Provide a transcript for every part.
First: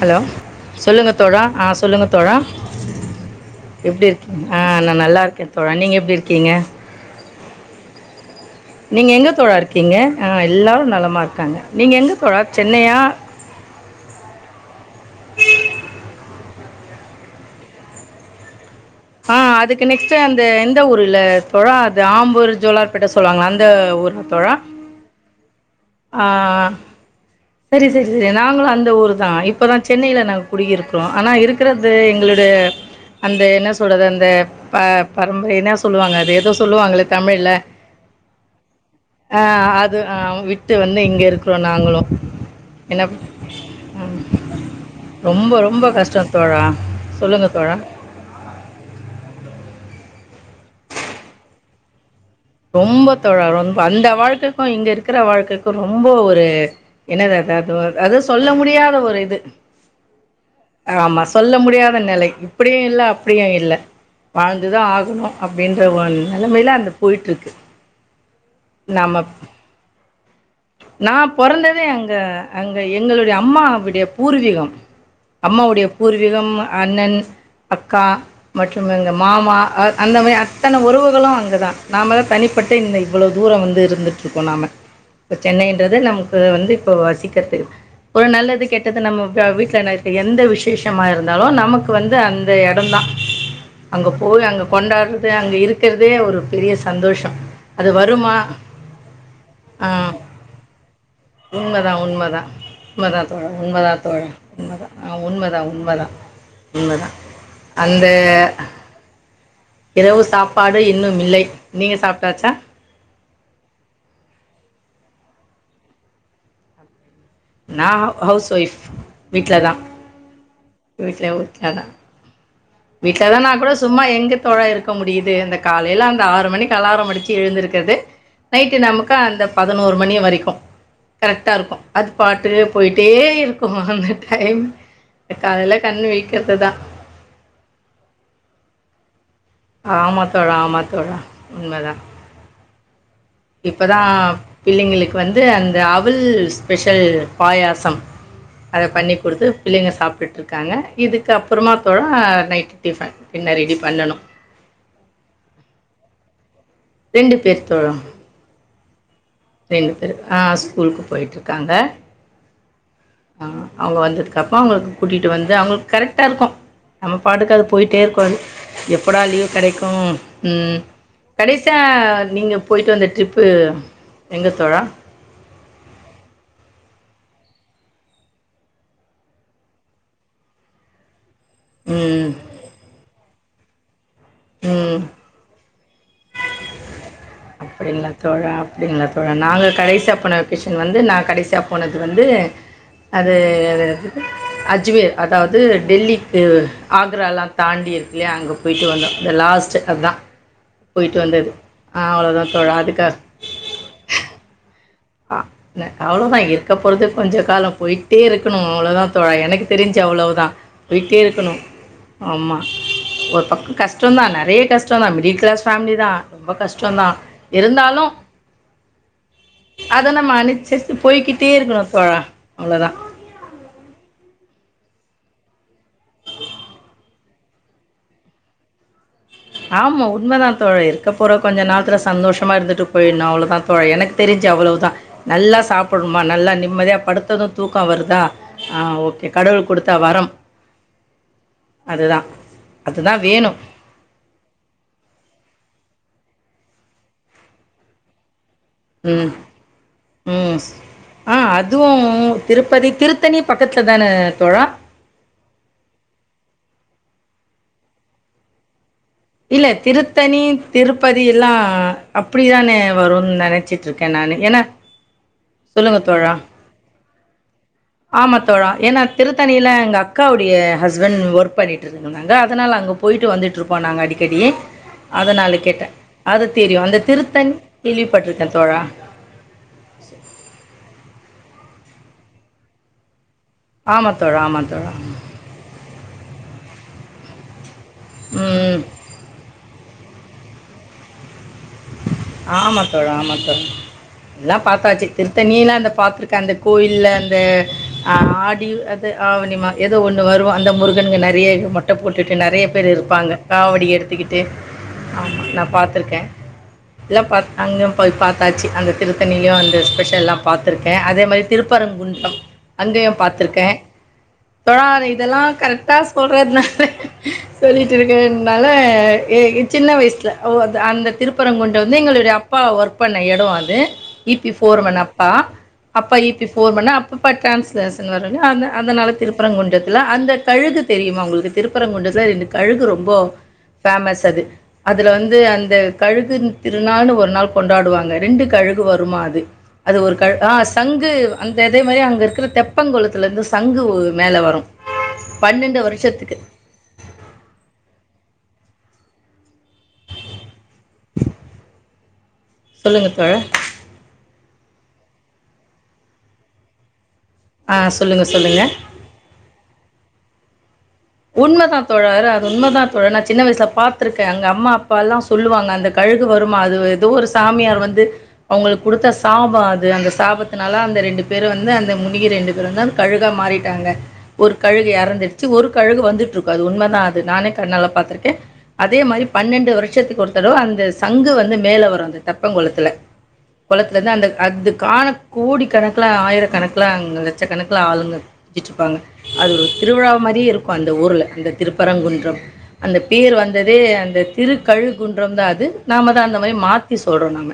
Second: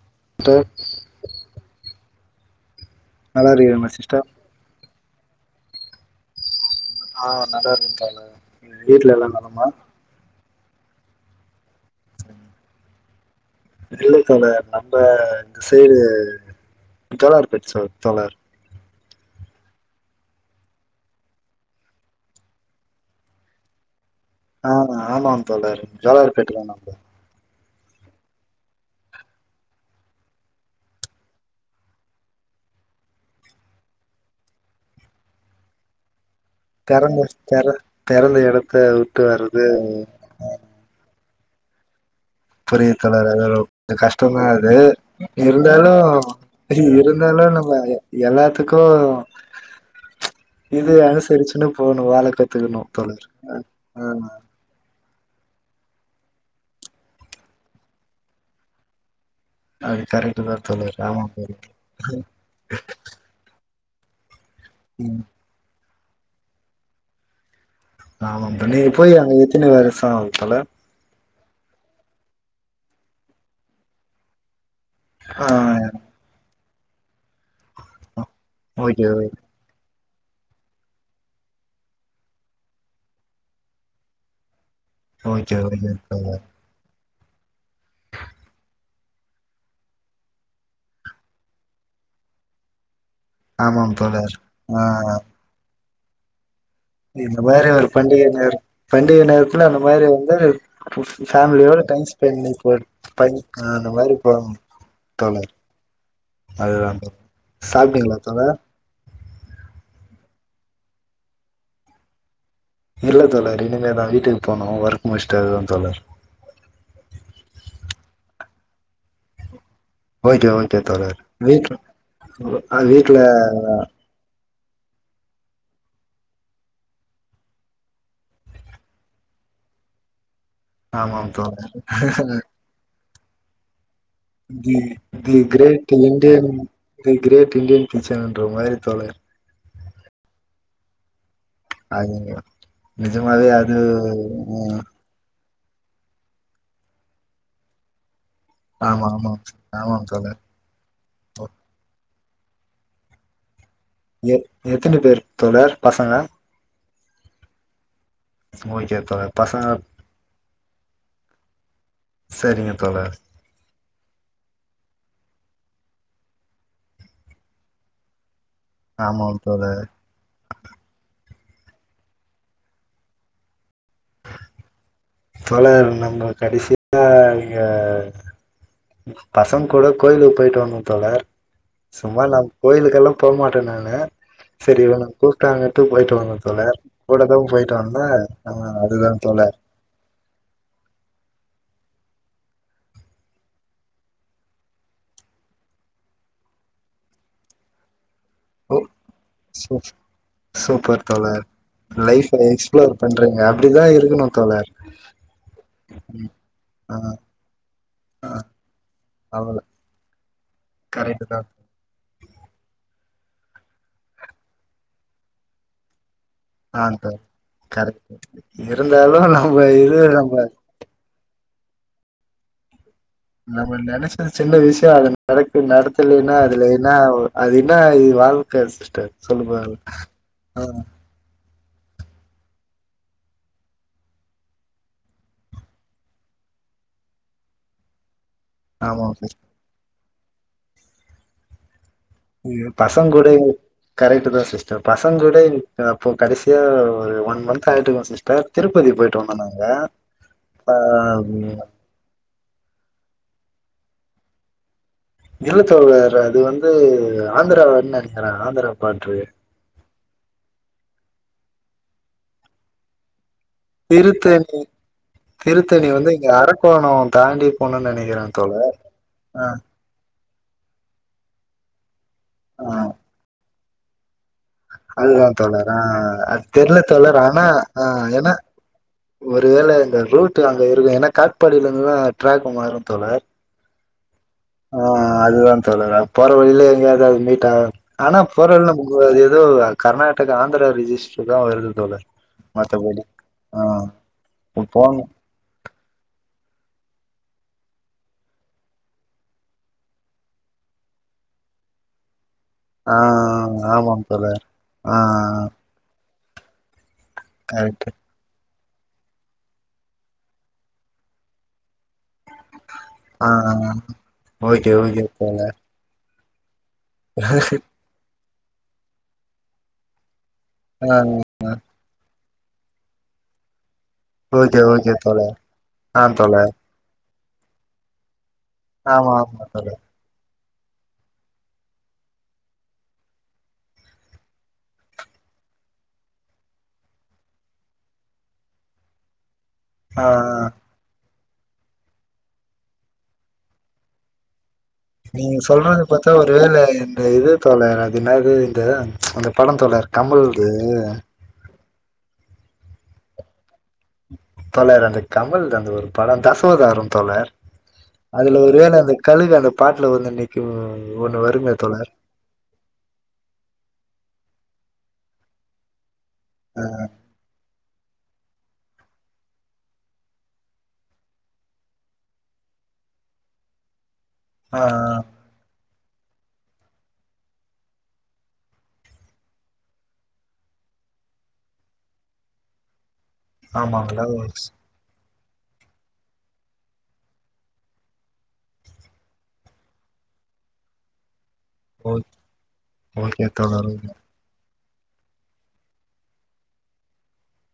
Hello sister சொல்லுங்க தோழா ஆ சொல்லுங் தோழா நல்லாருக்கீங்ளா சிஸ்டர் நல்லாருக்கே தோழா நீங்க எப்டிருக்கீங்க ஆ நல்லாருக்கே தோழர் நீங்க வீட்ல எல்லா எங்க தோழா நலமா இருக்கீங்க ஆ இர் எல்லாரூ நலமாருக்காங்க நீங்க எங்க தோழா சென்னயா இல்ல தோழர் நம் ப இந்த சைடு ஜோலார் பேட் சைடு தோழர் ஆ அதுக்கு நெக்ஸ்ட் அந்த இந்த ஊர்ல இப்போ அது ஆம்பூர் ஜோலார்பேட்ட சொல்லுவாங்க அந்த ஊர் ஆ ஆமாம் தோழர் ஜொலார்பேட்ல நாங்க செரி செரி செரி நாங்களு அந்த ஊரு தா இப்பதா சென்னயில நாங்க குடியிருக்கோ ஆனா இருக்றது எங்களோட அந்த என்ன சொல்றது அந்த ப பரம்பர என்ன சொல்லுவாங்க அது ஏதோ சொல்லுவாங்களே பெறந்த தமிழ்ல பெற பெறந்த எடத்த விட்டு ஆ வர்றது அது விட்டு வந்து இங்கருக் அப்றோ நாங்களு புரியுது என்ன தோழர் அது கஷ்டோந்தா அது ரொம்ப ரொம்ப இருந்தாலு கஷ்டோ தோழா இருந்தாலு சொல்லுங்க நம்ம தோழா எல்லாத்துக்கூ இது அனுசரிச்சினு போணு வாழக் ரொம்போ தோழா ரொம்போ அந்த வாழ்க்கதா இங்கருக் க்கிற வாழ்க்கைக்கு ரொம்போ ஒரு என்னது அது அது சொல்ல முடியாத ஒரு இது அது கரெக்ட் தா தோழர் ஆமா சொல்ல தோழர் முடியாத நெலை இப்டியு இல்ல அப்டியு இல்ல வாழ்ந்துதா ம் ஆகணு அப்டின் த மாரி நெலமைல அந்தப் போயிட்டுருக்கு ஆமாங்க நீங்க போயி அங்க எத்தினி வருஷோ கலா நான் பொறந்ததே அங்க அங்கே எங்களுடைய அம்மாவிடைய பூர்வீகம் ஆ அம்மாவுடைய பூர்வீகம் அண்ணன் அக்கா மற்றும் ஓகே எங்க ஓகே மாமா அ அந்த மாரி அத்தன உறவுகளூ அங்க தா நாம தா தனிப்பட்டு இந்த இவ்ளோ தூரோ வந்து இருந்துட்டுருக்கோ நாம இப்ப ஓகே ஓகே சென்னைன்றது நமக்கு தோழர் வந்து இப்போ வஸ் இக்கத்து ஒரு நல்லது கெட்டது நம்ம ப வீட்ல நடக்ற எந்த விசேஷமா இருந்தாலூ நமக்கு வந்து அந்த எடோந்தான் ஆமாம் அங்க தோழர் போய் அங்க ஆ கொண்டாட்றது அங்க இருக் கர்தே ஒ பெரியஸ் இந்த மாறி ஒரு பண்டிகை நே பண்டிகை நேரத்துல அந்த மாறி ஆ. வந்து ஃபேமிலியோட உண்மதான் டைம் உண்மதான் ஸ்பெண்ட் உண்மதான் பண்ணி தோழா போ அந்த உண்மதான் மாதிரி தோழா போ உண்மதான் ஆ தோழர். உண்மதான் உண்மதான் அதுதான் உண்மதான் அந்த சாப்ட்டீங்களா தோழர் இரவு சாப்பாடு இன்னும் இல்லை நீங்க சாப்ட்டாச்சா இல்ல தோழர். இனிமேதான் வீட்டுக்கு போனும் ஒர்க் முடிச்சுட்டு அதுதான் தோழர். நான் ஹவுஸ் ஒய்ஃப் வீட்லதான் ஓகே ஓகே தோழர் வீட்ல அஹ் வீட்ல அ தோழர் இருக்க முடியுது. அந்த காலைல அந்த ஆறு மணிக்கு அலாரம் அடிச்சு எழுந்திருக்கறது நைட்டு நமக்கு அந்த பதினோரு மணி வரைக்கும் ஆமாம் கரெக்ட்டா இருக்கும். அது தோழர் பாட்டுக் போயிட்டு போய்ட்டே இருக்கும் அ தி தி கேரேட் இண்டியன். விழிக்கிறது தான் தி கிரேட் இண்டியன். பீச்சன்ன்ற மாதிரி தோழர் ஆமா தோழா ஆமா தோழா. உண்மதான். அது நெஜம் நிஜமாவே இப்பதான் பிள்ளைங்களுக்கு வந்து அந்த அவுல் ஸ்பெஷல் பாயாசம் அத ஆமா பண்ணி் ஆமாம் குடுத்து பிள்ளைங்க ஆமாம் சாப்பிட்டுட்டு தோழர் இருக்காங்க. இதுக்கு அப்புறமா தோழா நைட் டிஃபன். இன்னும் ரெடி பண்ணணும். எ எத்தன பேர் தோழர் பசங்க ரெண்டு பேர் தோழா ஓகே தோழர் பசங்க ரெண்டு பேர் ஆ ஸ்கூலுக்கு போய்ட்டு இருக்காங்க. சரிங்க தோழர் அவங்க வந்ததுக்கப்பறம் அவங்க கூட்டிட்டு வந்து அவங்களுக்கு கரெக்டா இருக்கும் நம்ம பாட்டுக்க அது போயிட்டே இருக்கும்து எப்படா ஆமாம் லீவ் தோழர் கெடைக்கும் உம் கடைசியா நீங்க போயிட்டு வந்த ட்ரிப்பு எங்க தோழா தோழர் நம்ம கடைசியா இங்க பசங் கூட கோயிலுக்கு போயிட்டு வந்தங் தோழர் சும்மா ம். நம் கோயிலுக்கெல்லாம் போ மாட்ட விட்ட நானு சரி ம் [unintelligible] கூப்பிட்டாங்க எட்டு போயிட்டு வந்த தோழர் கூட தா போயிட்டு வந்தே அப்படிங்களா தோழ ஆ அப்படிங்களா அதுதா தோழ தோழர் நாங்க கடைசியா போன வெகேஷன் வந்து நான் கடைசியாக போனது வந்து அது அஜ்மேர் அதாவது டெல்லிக்கு ஆக்ராலாம் தாண்டி இருக் அங்கே ஓ போயிட்டு வந்தோம் லாஸ்ட் சூ அதான் போயிட்டு வந்தது அவ்வளோதான் சூப்பர் அதுக்காக பண்றங்க அப்படிதான் இருக்கணும் தோழர் ஆஹ் அவ்வளவுதான் இருக்க ஆ போறது கொஞ்ச காலம் போயிட்டே ஆ இருக்கணும் அவ்வளவுதான் தோழர் அவ்ள எனக்கு தெரிஞ்சு அவ்வளவுதான் போயிட்டே கரெக்ட் தா இருக்கணும் ஆமா ஒரு பக்க கஷ்டொந்தா நெறைய கஷ்டோ தா மிடில் கிளாஸ் ஃபேமிலி தா ஆ த்த கரெக்ட் இருந்தாலு நம்ப அத நம்ம அனுச்சரிச்சு போய் கிட்டயேருக்கணு இப்ப அவ்ளதா நம்ம நெனைச்சது சின்ன விஷ்யோ அது நட நடத்துலீனா அதுல என்னா ஒ அது இன்னா இது வாழ்க்க சிஸ்டர் சொல்லுங்க ஆமா உண்மதா ஆ தோழிர் இருக்க போற கொஞ்ச நாளத்தில சந்தோஷமா இருந்துட்டு போயிட்ணு அவ்ளதா தோழி எனக்கு தெரிஞ்சு அவ்ளவுதா தா நல்லா சாப்பட்ணுமா நல்லா நிம்மதியா படுத்தது தூக்கோ வருதா ஆஹ் ஆமா ஓகே கடவுள் குடுத் த வரம் அதுதா ய்யோ அதுதா பசங்கூட வேணு கரக்ட் தா சிஸ் த பசங் கூட இன்னிக் ப்போ கடைசியா ஒரு ஒன் மந்து ஆயிட்ருக்கூ சிஸ்டர் திருப்பதி போயிட்டு உம் வந்தோ நாங்க உம் ஆ அதுவு திருப்பதி திரு த்தணி பக்கத்துல தான தோழா இல்லத்தோழர் அது வந்து ஆந்திராவன் நெனக்கிறே ஆந்திரா பாட்டு இல்ல திருத்தணியு திருப்ப தி எல்லா அப்பிடிதானே வருன் நெ திருத்தணி திருத்தணி சொல்லுங்க வந்து இங்க தோழா அரக்கோணோ தாண்டி போணுன்னு நெனைக்கிறே ஆமா தோழர் தோழா ஏனா ஆ திருத்தணியில எங்க அக் க்காவுடைய ஹஸ்பண் ஒர்க் பண்ணிட்டுரு இருந்தாங்க ஆ அதனால அங்க போயிட்டு வந்துட்டு இருப் போனாங்க அடிக்கடி அதுதா அதனால தோழர் அ கேட்டே அ அது தெர்ல தெரியும் அந்த தோழர் ஆனா திருத்தணி அ எனா கேள்விப்பட்டிருக்கே தோழா ஒருவேள இந்த ரூட் அங்க இருக்கு எனா காட்பாடியிலந்துதா ட்ராக் மாறு தோழர் ஆமாத் ஆஹ் அதுதாந் தோழர் அ போற வழியில எங்கியாவது அது மீட்டா ஆனா போற வழ்ல ம் நமக்கு அது எதோ அ கர்நாடக ஆந்திரா ரிஜிஸ்டருக்காவு இருக்குது ஆமாத்தோழா ஆமாத்தோழா எல்லா போனு பாத்தாச்சு திருத்தண்ணில அந்த பாத்திருக்கே அந்த கோயில்ல அந்த அ ஆடி அது ஆவணிமா எதோ ஒன்னு வருவோ அந்த முருகனுகு நெறைய மொட்ட போட் ட்டுட்டு நெறைய பேரு ஆ இருப்பாங்க காவடி ஆமாம் எடுத்துக்கிட்டு தோழர் ஆ ஆமா ஆ நா பாத்துருக்கே ல்லப்பா கரெக்ட்டு தங்கம் போய் பா காச்சி அந்த திருத்தண்ணியிலு அந்த ஸ்பெஷல்லா பாத்திர்க்கே அதே மாரி திருப்பரங்குண்டு டு அங்கயு ஆ பாத்திர்க்கே ஓகே ஓகே தோழர் போட்ரார்னா சொல்லிட்டு இரு என்னால ஏய் சின்ன வயிசுல ஓ அத் ஆ அந்த திரு ப்பரங்குன்றம் வந்து எங்களுடைய அப்பா ஒர்க் பண்ண எடோ அது E B okay okay foreman அப்பா தோழர் ஆ அப்பா இ பி தோழர் ஃபோர்மென் அ இப்ப ட்ரான்ஸ்லேஷன் வரோ ய அந்த அந்தனால ஆமா ஆமா தோழர் திருப்பரங்குன்றத்தில அந்த கழுகு தெரியுமா உங்களுக்கு திருப்பரங்குண்டத்தில ரெண்டு கழுகு ரொம்ப ஃபேமஸ் அது அதுல வந்து அந்த கழுகுகின் திருநானு ஒரு நாள் கொண்டாடுவாங்க ரெண்டு கழுகு வருமா அது அது ஒரு க ஆ சங்கு அந்தெத மாரி அங்க இருக்கிற தெப்பங்கொளத்துல இருந்து சங்குவு மேல வரோ நீங்க சொல்றது பாத்தா ஒரு வேல இந்த இது தோழர் அது என்னாது த ச்ச அந்த படோ தோழர் கமல்து ஆ சொல்லுங்க தோழர் தோழர் அந்த கமல்து அந்த ஒரு படோ தசாவதாரம் தோழர் ஆ சொல்லுங்க, அதுல சொல்லுங்க. ஒருவேல அந்த கழுகு அந்த பாட்ல வந்து நி கு உண்மதா தோழர் அது உண்மதா தோழர் நா சின்ன வயசுல பாத் திர்க்கே அங்க அம்மா அப்பாலா சொல்லுவாங்க அந்த கழுகு வருமா அதுவு எதோ ஒரு சாமியார் வந்து அவுங்ளுக் குடுத்த சாப அது அந்த சாபத்துனால அந்த ரெண்டு பேர் வந்து அந்த முனிக ரெண்டு பேர் வந்து அந் கழுகா மாறிட்டாங்க ஒர் ஆ கழுகு எறந்துடுச்சு ஒரு கழுகு வந்துட்ருக்கு அது உண்மதா அது நானே கண்ணால பாத்திர்க்கே அதே மாரி பன்னெண்டு வருஷத்துக்கு ஒரு தடவ அந்த சங்கு வந்து மேல வரோ அந்த தெப்பங்கொளத்துல ஆ ஆமாங்களா கொளத்தலிந்து அந்த ஓகே அது காண கோடிக் கணக்ல ஆயிரக் கணக்ல அங்க லட்சக் கணக்ல ஆளுங்க சுத்தீட்ருப்பாங்க அதுவ்வொரு திருவிழா மாரியே இரு ப்பந்த ஊருல அந்த திருப்பரங்குன்றம் அந்த ஓகே பேர் தோழர் வந்ததே அந்த திரு கழுகுன்றம் தா அது நாம தா அந்த மாரி மாத்தி சொல்றோ நாம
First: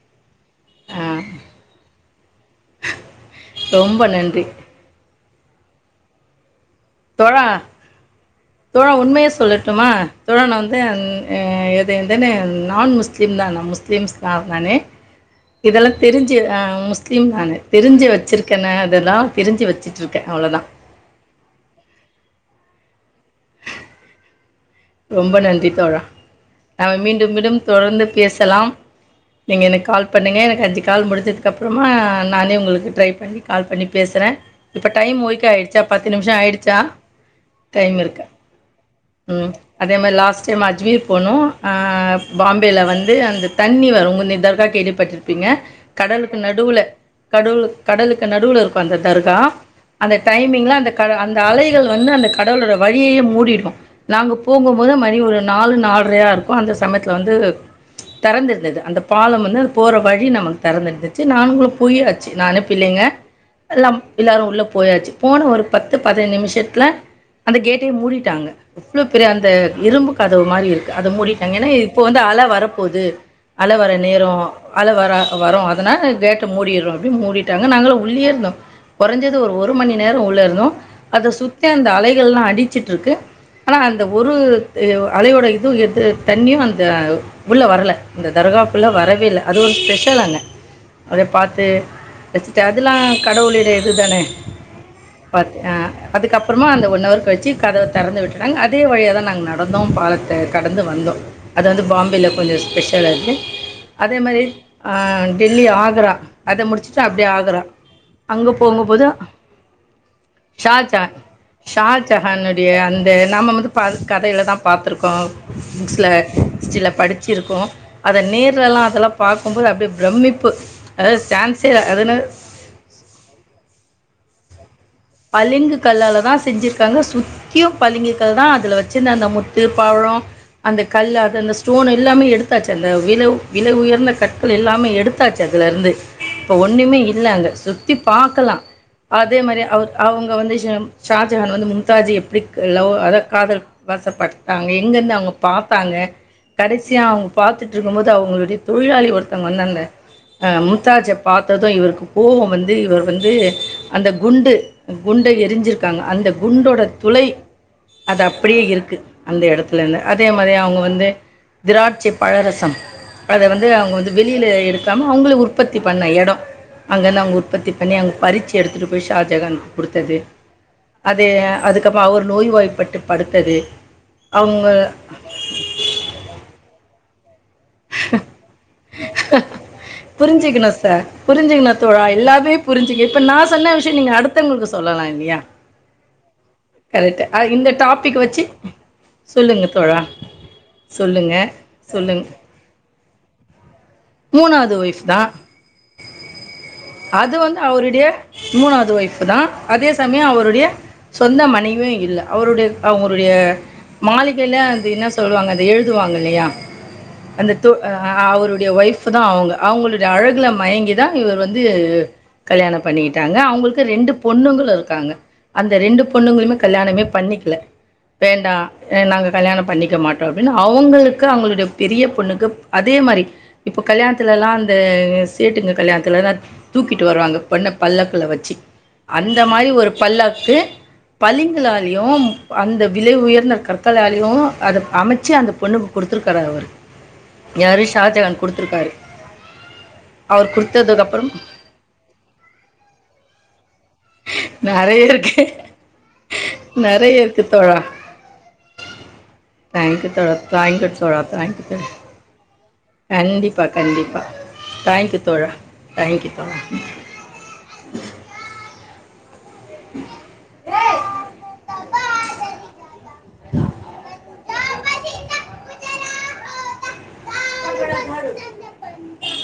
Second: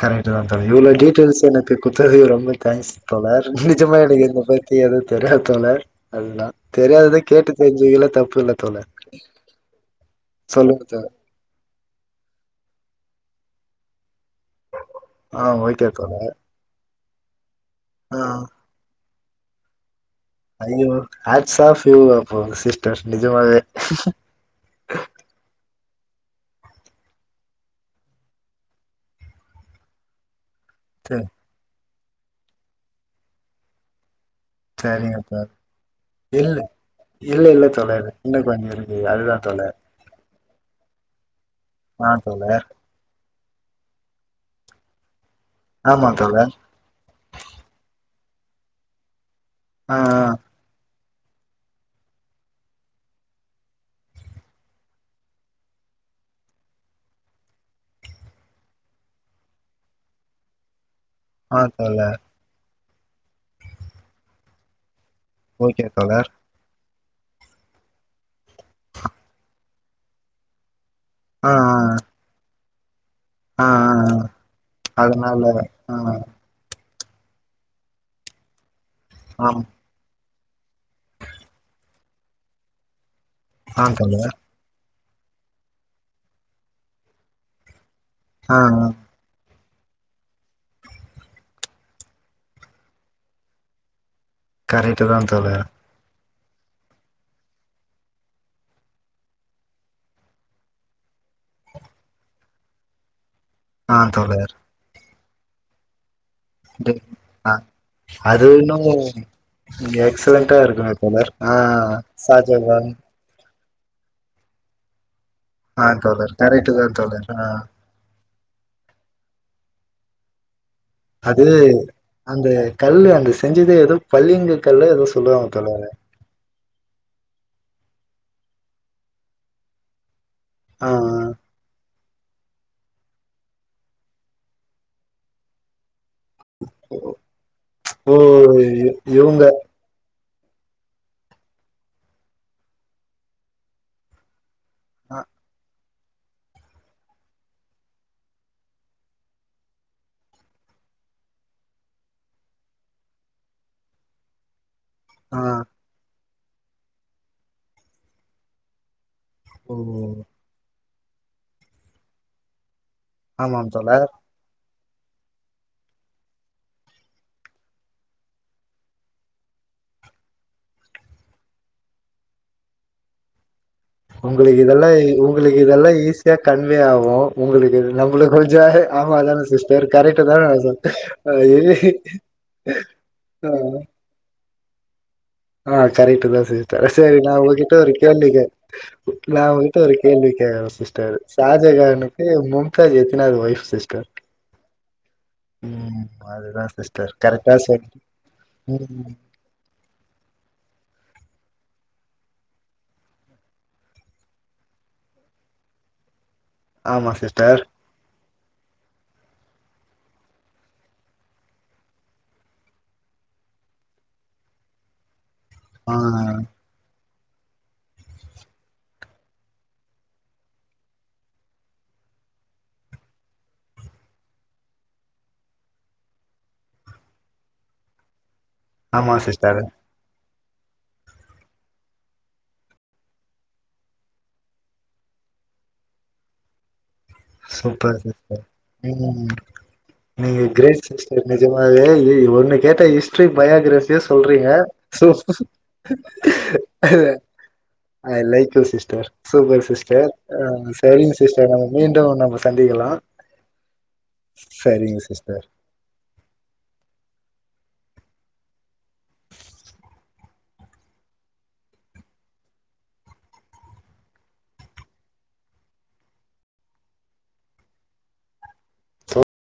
கரெட்டு தா தொழி இவ்ளோ டீட்டெய்ல்ஸ் எனக்கு குத்தது ரொம் ம்ப தேங்க்ஸ் தோழர் நிஜமா ரொம்ப எனக் இந்த நன்றி பத்தி எது தெரியாது தோழர் அல்லா தோழா தோழர் தோழா உண்மைய சொல்லட்டுமா தோழா நா வந்த சொல்லுங்க தோழர் ம் அ எது எதென்ன நான் முஸ் ஸ்லிம் தா நா முஸ்லிம்ஸ் ஆ நானு ஆ ஓகே இதெல்லாந் தோழர் தெரிஞ்சு அ முஸ் கிம் நானு தெரிஞ்சு ஆ வெச்சுருக்கன அதெல்லா தெரிஞ்சு வெச்ச ஐயோ ஹாட் சாஃப் உம் அப்போ சிஸ்டர் நிஜமாவே ரொம்ப நன்றி தோழா நாம மீண்டும் மீண்டும் தொடர்ந்து பேசலாம் நீங்க எனக் கால் பண்ணுங்க எனக் அஞ்சு கால் சரி முடிஞ்சதுக்கப்றமா நானே உங்களுக்கு ட்ரை பண்ணி கால் பண்ணி பேசுறே இப்ப சேரிங்க டைம் தார் ஓகே ஆயிடுச்சா பத்து நிமிஷோ இல்ல ஆயிடுச்சா இல்ல இல்ல டைம் தோழர் இன்னுங் கொஞ்சொ இருக்கு அதுதா தோழர் நம்ம லாஸ்ட் டைம் அஜ்வீர் போனோ ஆ பாம்பேல வந்து அந்த தண்ணி வருங் [unintelligible] பீங்க ஆமா கடலுக்கு தோழர் நடுல கடுளு கடலுக் நடுவுல இருக்கு அந்த தர்கா ஆ அந்த ஆ டைமிங்ல அந்த கடல் அந்த அலைகள் வந்து அந்த கடளோட வழியையு மூடிடுமா நாங்கப் போகும்போது மணி ஒரு நாலு நாலரையாகக் இருக்கும் அந்த சமயத்தில் வந்து திறந்துருந்தது அந்த பாலம் வந்து அது போர வழி நமக்கு திறந்துருந்தது செர் ஆ நாங்கலு தோழர் போய்யாச்சு நானு பிள்ளைங்க எல்லாம் ல்லாரும் உள்ள போயாச்சு போன ஒரு ஓகே பத்து பது தோழர் நிமிஷதுல அந்த கேட்டையே மூடிட்டாங்க இவ்வ பெரிய அந்த இரும்பு கதவு மாரி இருக்குது அத ஆ ஆ மூடிட்டாங்கா ஏனா இப்ப வந்து ஆள வர ப் பொது ஆ அல வர ஆ நேரம் அல வர அதனால வரும் அதனா ஆ கேட்ட மூடிறு அப்யு மூடிட்டாங்க நாங்களு உள்ளே இருந்தோ குறைஞ்சது ஆம் ஒரு மணி நேரோம் உள்ள இர் ந்தோ அது சுத்தி அந்த அலைகள் எல்லா அடிச்சிட்ருக்கு ஆனா ஆ அந்த ஒரு தோழர் தேவா அலையோட இதுவு எது தண்ணியும் அந்த உள்ள வரல இந்த ஆ ஆ தர்காப்புள்ளா வரவேல்ல அது ஒரு ஸ்பெஷலான அது பாத்து வச்சுட்டு அதெல்லா கடவுளிடைய இது தானே கரெகட்டுதா பாத்து தோழர் அ அதுக்கப்புறமா அந்த ஒன்அவர் கழிச்சு கதவ திறந்து விட்டு அதே வழியாகதா நாங்கள் நடந்தோம் பாலத்த கடந்து வந்தோம் அது வந்து பாம்பேல கொஞ்சோ ஸ்பெஷலாயிருகுது ஆ அதே மாதிரி தோழர் ஆ டெல்லி ஆக்ரா அத ட்டு முடிச்சுட்டு அப்டியே ஆ ஆக்ரா. அது அங்க இன்னும் போகும்போது இங்க எக்ஸலன்ட்டா இருக்குங்க ஷாஜஹான் கலர் ஆ ஷாஜகான் நம்ம வந்து பா கடையிலதா பாத்துருக்கோ ஆ புக்ஸ்லல தோழர் கரெக்ட் தா சில தோழர் ஆ படிச்சிருக்கோ அத நேர் கீழல்லா அதெல்லா பாக்கும்போது அப்டியே ப்ரமிப்பு அது அந்த கல்லு அந்த செஞ்சதே ஏதோ பளிங்கு கல்லு ஏதோ சொல்லுவாங்க பளிங்கு தோழர் கல்லாலதா செஞ்சிருக்காங்க சுத் முக்கியோ பளிங்கி கல்தா அதுல வச்சுருந்த அந்த முத்து பவளோ அந்த ஆ கல்லு அதுல ஸ்டோனு எல்லாமே எடுத்தாச்சு அந்த விலவ் வில உயர்ந்த கற்கள் எல்லாமே எடுத்தாச்சு அதுல இருந்து இப்ப ஒண்ணுமே இல்ல அங்க சுத்தி ஓ பாக்கலா இ- அதே இவங்க மாரி அவரு அவுங்க வந்து ஃசேம் ஷாஜஹான் வந்து மும்தாஜ் எப்டி லவ் அதா‌ காதல் வசப்படுத் அவுங்க எங்கருந்து ஆ அவுங்க பாப்பாங்க கடைசியா அவுங்க பாத்துட்ருக்கும்போது அவுங்களுடைய தொழிலாளி ஒருத்தவுங்க வந்தாங்க ஆ மும்தாஜ பாத்ததும் இவருக்கு கோவம் வந்து இவர் வந்து அந்த குண்டு குண்ட ஆ எரிஞ்சிருக்காங்க அந்தப் குண்டோட துளை அது அப்டியே இருக்கு அந்த ஓ எடத்துல இருந்து அதே மாறி அவுங்க வந்து திராட்சை பழரசம் அத வந்து ஆமாம் அவுங்க தோழர் வந்து வெளியில எடுக் [unintelligible] அவுங்களே உற்பத்தி பண்ணுன எடோ அங்கேந்து அவுங்க உற்பத்தி பண்ணி அங்க பறிச்சு எடுத்துட்டு போய் ஷாஜகான் குடுத்தது அது அதுக்கப்பறோ அவர் நோய்வாய்ப்பட்டு படுத்தது உங்களுக்கு அவங்க இதெல்லா உங்களுக்கு இதெல்லா ஈஸியா கன்வே ஆவும் உங்களுக்கு நம்மள கொஞ்சோ ஆமா தான சிஸ்டர் கரெக்ட் தான நா புரிஞ்சுக்கணும் சொல்ட்டு சார் அ இ புரிஞ்சுக்கணும் தோழா ஆ அது உங்களுக்கு சொல்லலாங் ஆ கரெக்ட்டு தான் சிஸ்டர் செரி நா இந்த உங்ககிட்ட ஒரு டாபிக் கேள்வி கே வச்சு நான் சொல்லுங்க உங்கிட்ட ஒரு தோழா கேள்வி கேக்கற சிஸ்டர் சொல்லுங்க சொல்லுங்க ஷாஜகானுக்கு மும் த்தாஜ் எத்தனாவது வைஃப் சிஸ்டர் ஸ்தா ம் அதுதா சிஸ்டர் அது கரெக்டா வந்து சொல் அவருடைய மூணாவது ம் வைஃப்புதா அதே சமயொ அவருடைய சொந்த மனைவியு இல்ல அவருடைய அவருடைய மாளிகைல அது என்ன சொல்வாங்க அது எழுதுவாங்க இல்லயா ஆமா அந்த சிஸ்டர் து அ அவரு டுய ஒய்ஃப்பு தான் அவங்க அவங்களுடைய அழகுல மயங்கிதா இவர் வந்து கல்யாணம் பண்ணிகிட்டாங்க அவங்கள்க்கு ரெண்டு பொண்ணுங்களு இருக்காங்க அந்த ஆ ரெண்டு பொண்ணுங்களுமே கல்யாணமே பண்ணிக்கல வேண்டா ஏ நாங்க கல்யாணொ பண்ணிக்க மாட்டோ அப்டின் அவங்களுக்கு அவங்களுடைய பெரிய பொண்ணுக்கு அதே மாரி இப்போ கல்யாணத்துலலா அந்த சேட்டுங்க கல்யாணத்துலலா தூக்கிட்டு வருவாங்க பொண்ண பல்லக்குல வெச்சி ஆமா அந்த சிஸ்டர் மாறி ஒரு பல்லக் கு பளிங்குலாலயூம் அந்த விலை உயர்ந்த கற்களாலையூ அத அமச்சி அந்த பொண்ணுக்கு குடுத்துருக்காரு அவரு யாரு சூப்பர் ஷாஜகான் கொடுத்துருக்காரு ம் நீங்க அவர் க்ரேட் கொடுத்ததுக்கு சிஸ்டர் அப்புறம் நெஜமாவே லி ஒண்ணு கேட்டா ஹிஸ்ட்ரி பயாகிராஃப் இஸ் சொல்றிங்க நிறைய சு இருக்கு நிறைய இருக்கு தோழா I like you sister super sister thank you தோழா அ தேங்க்யூ சரிங்க தோழா சிஸ்டர் தேங்க்யூ நம்ம தோழா மீண் கண்டிப்பா கண்டிப்பா சரிங்க தேங்க்யூ சிஸ்டர் தோழா தேங்க்யூ தோழா [unintelligible]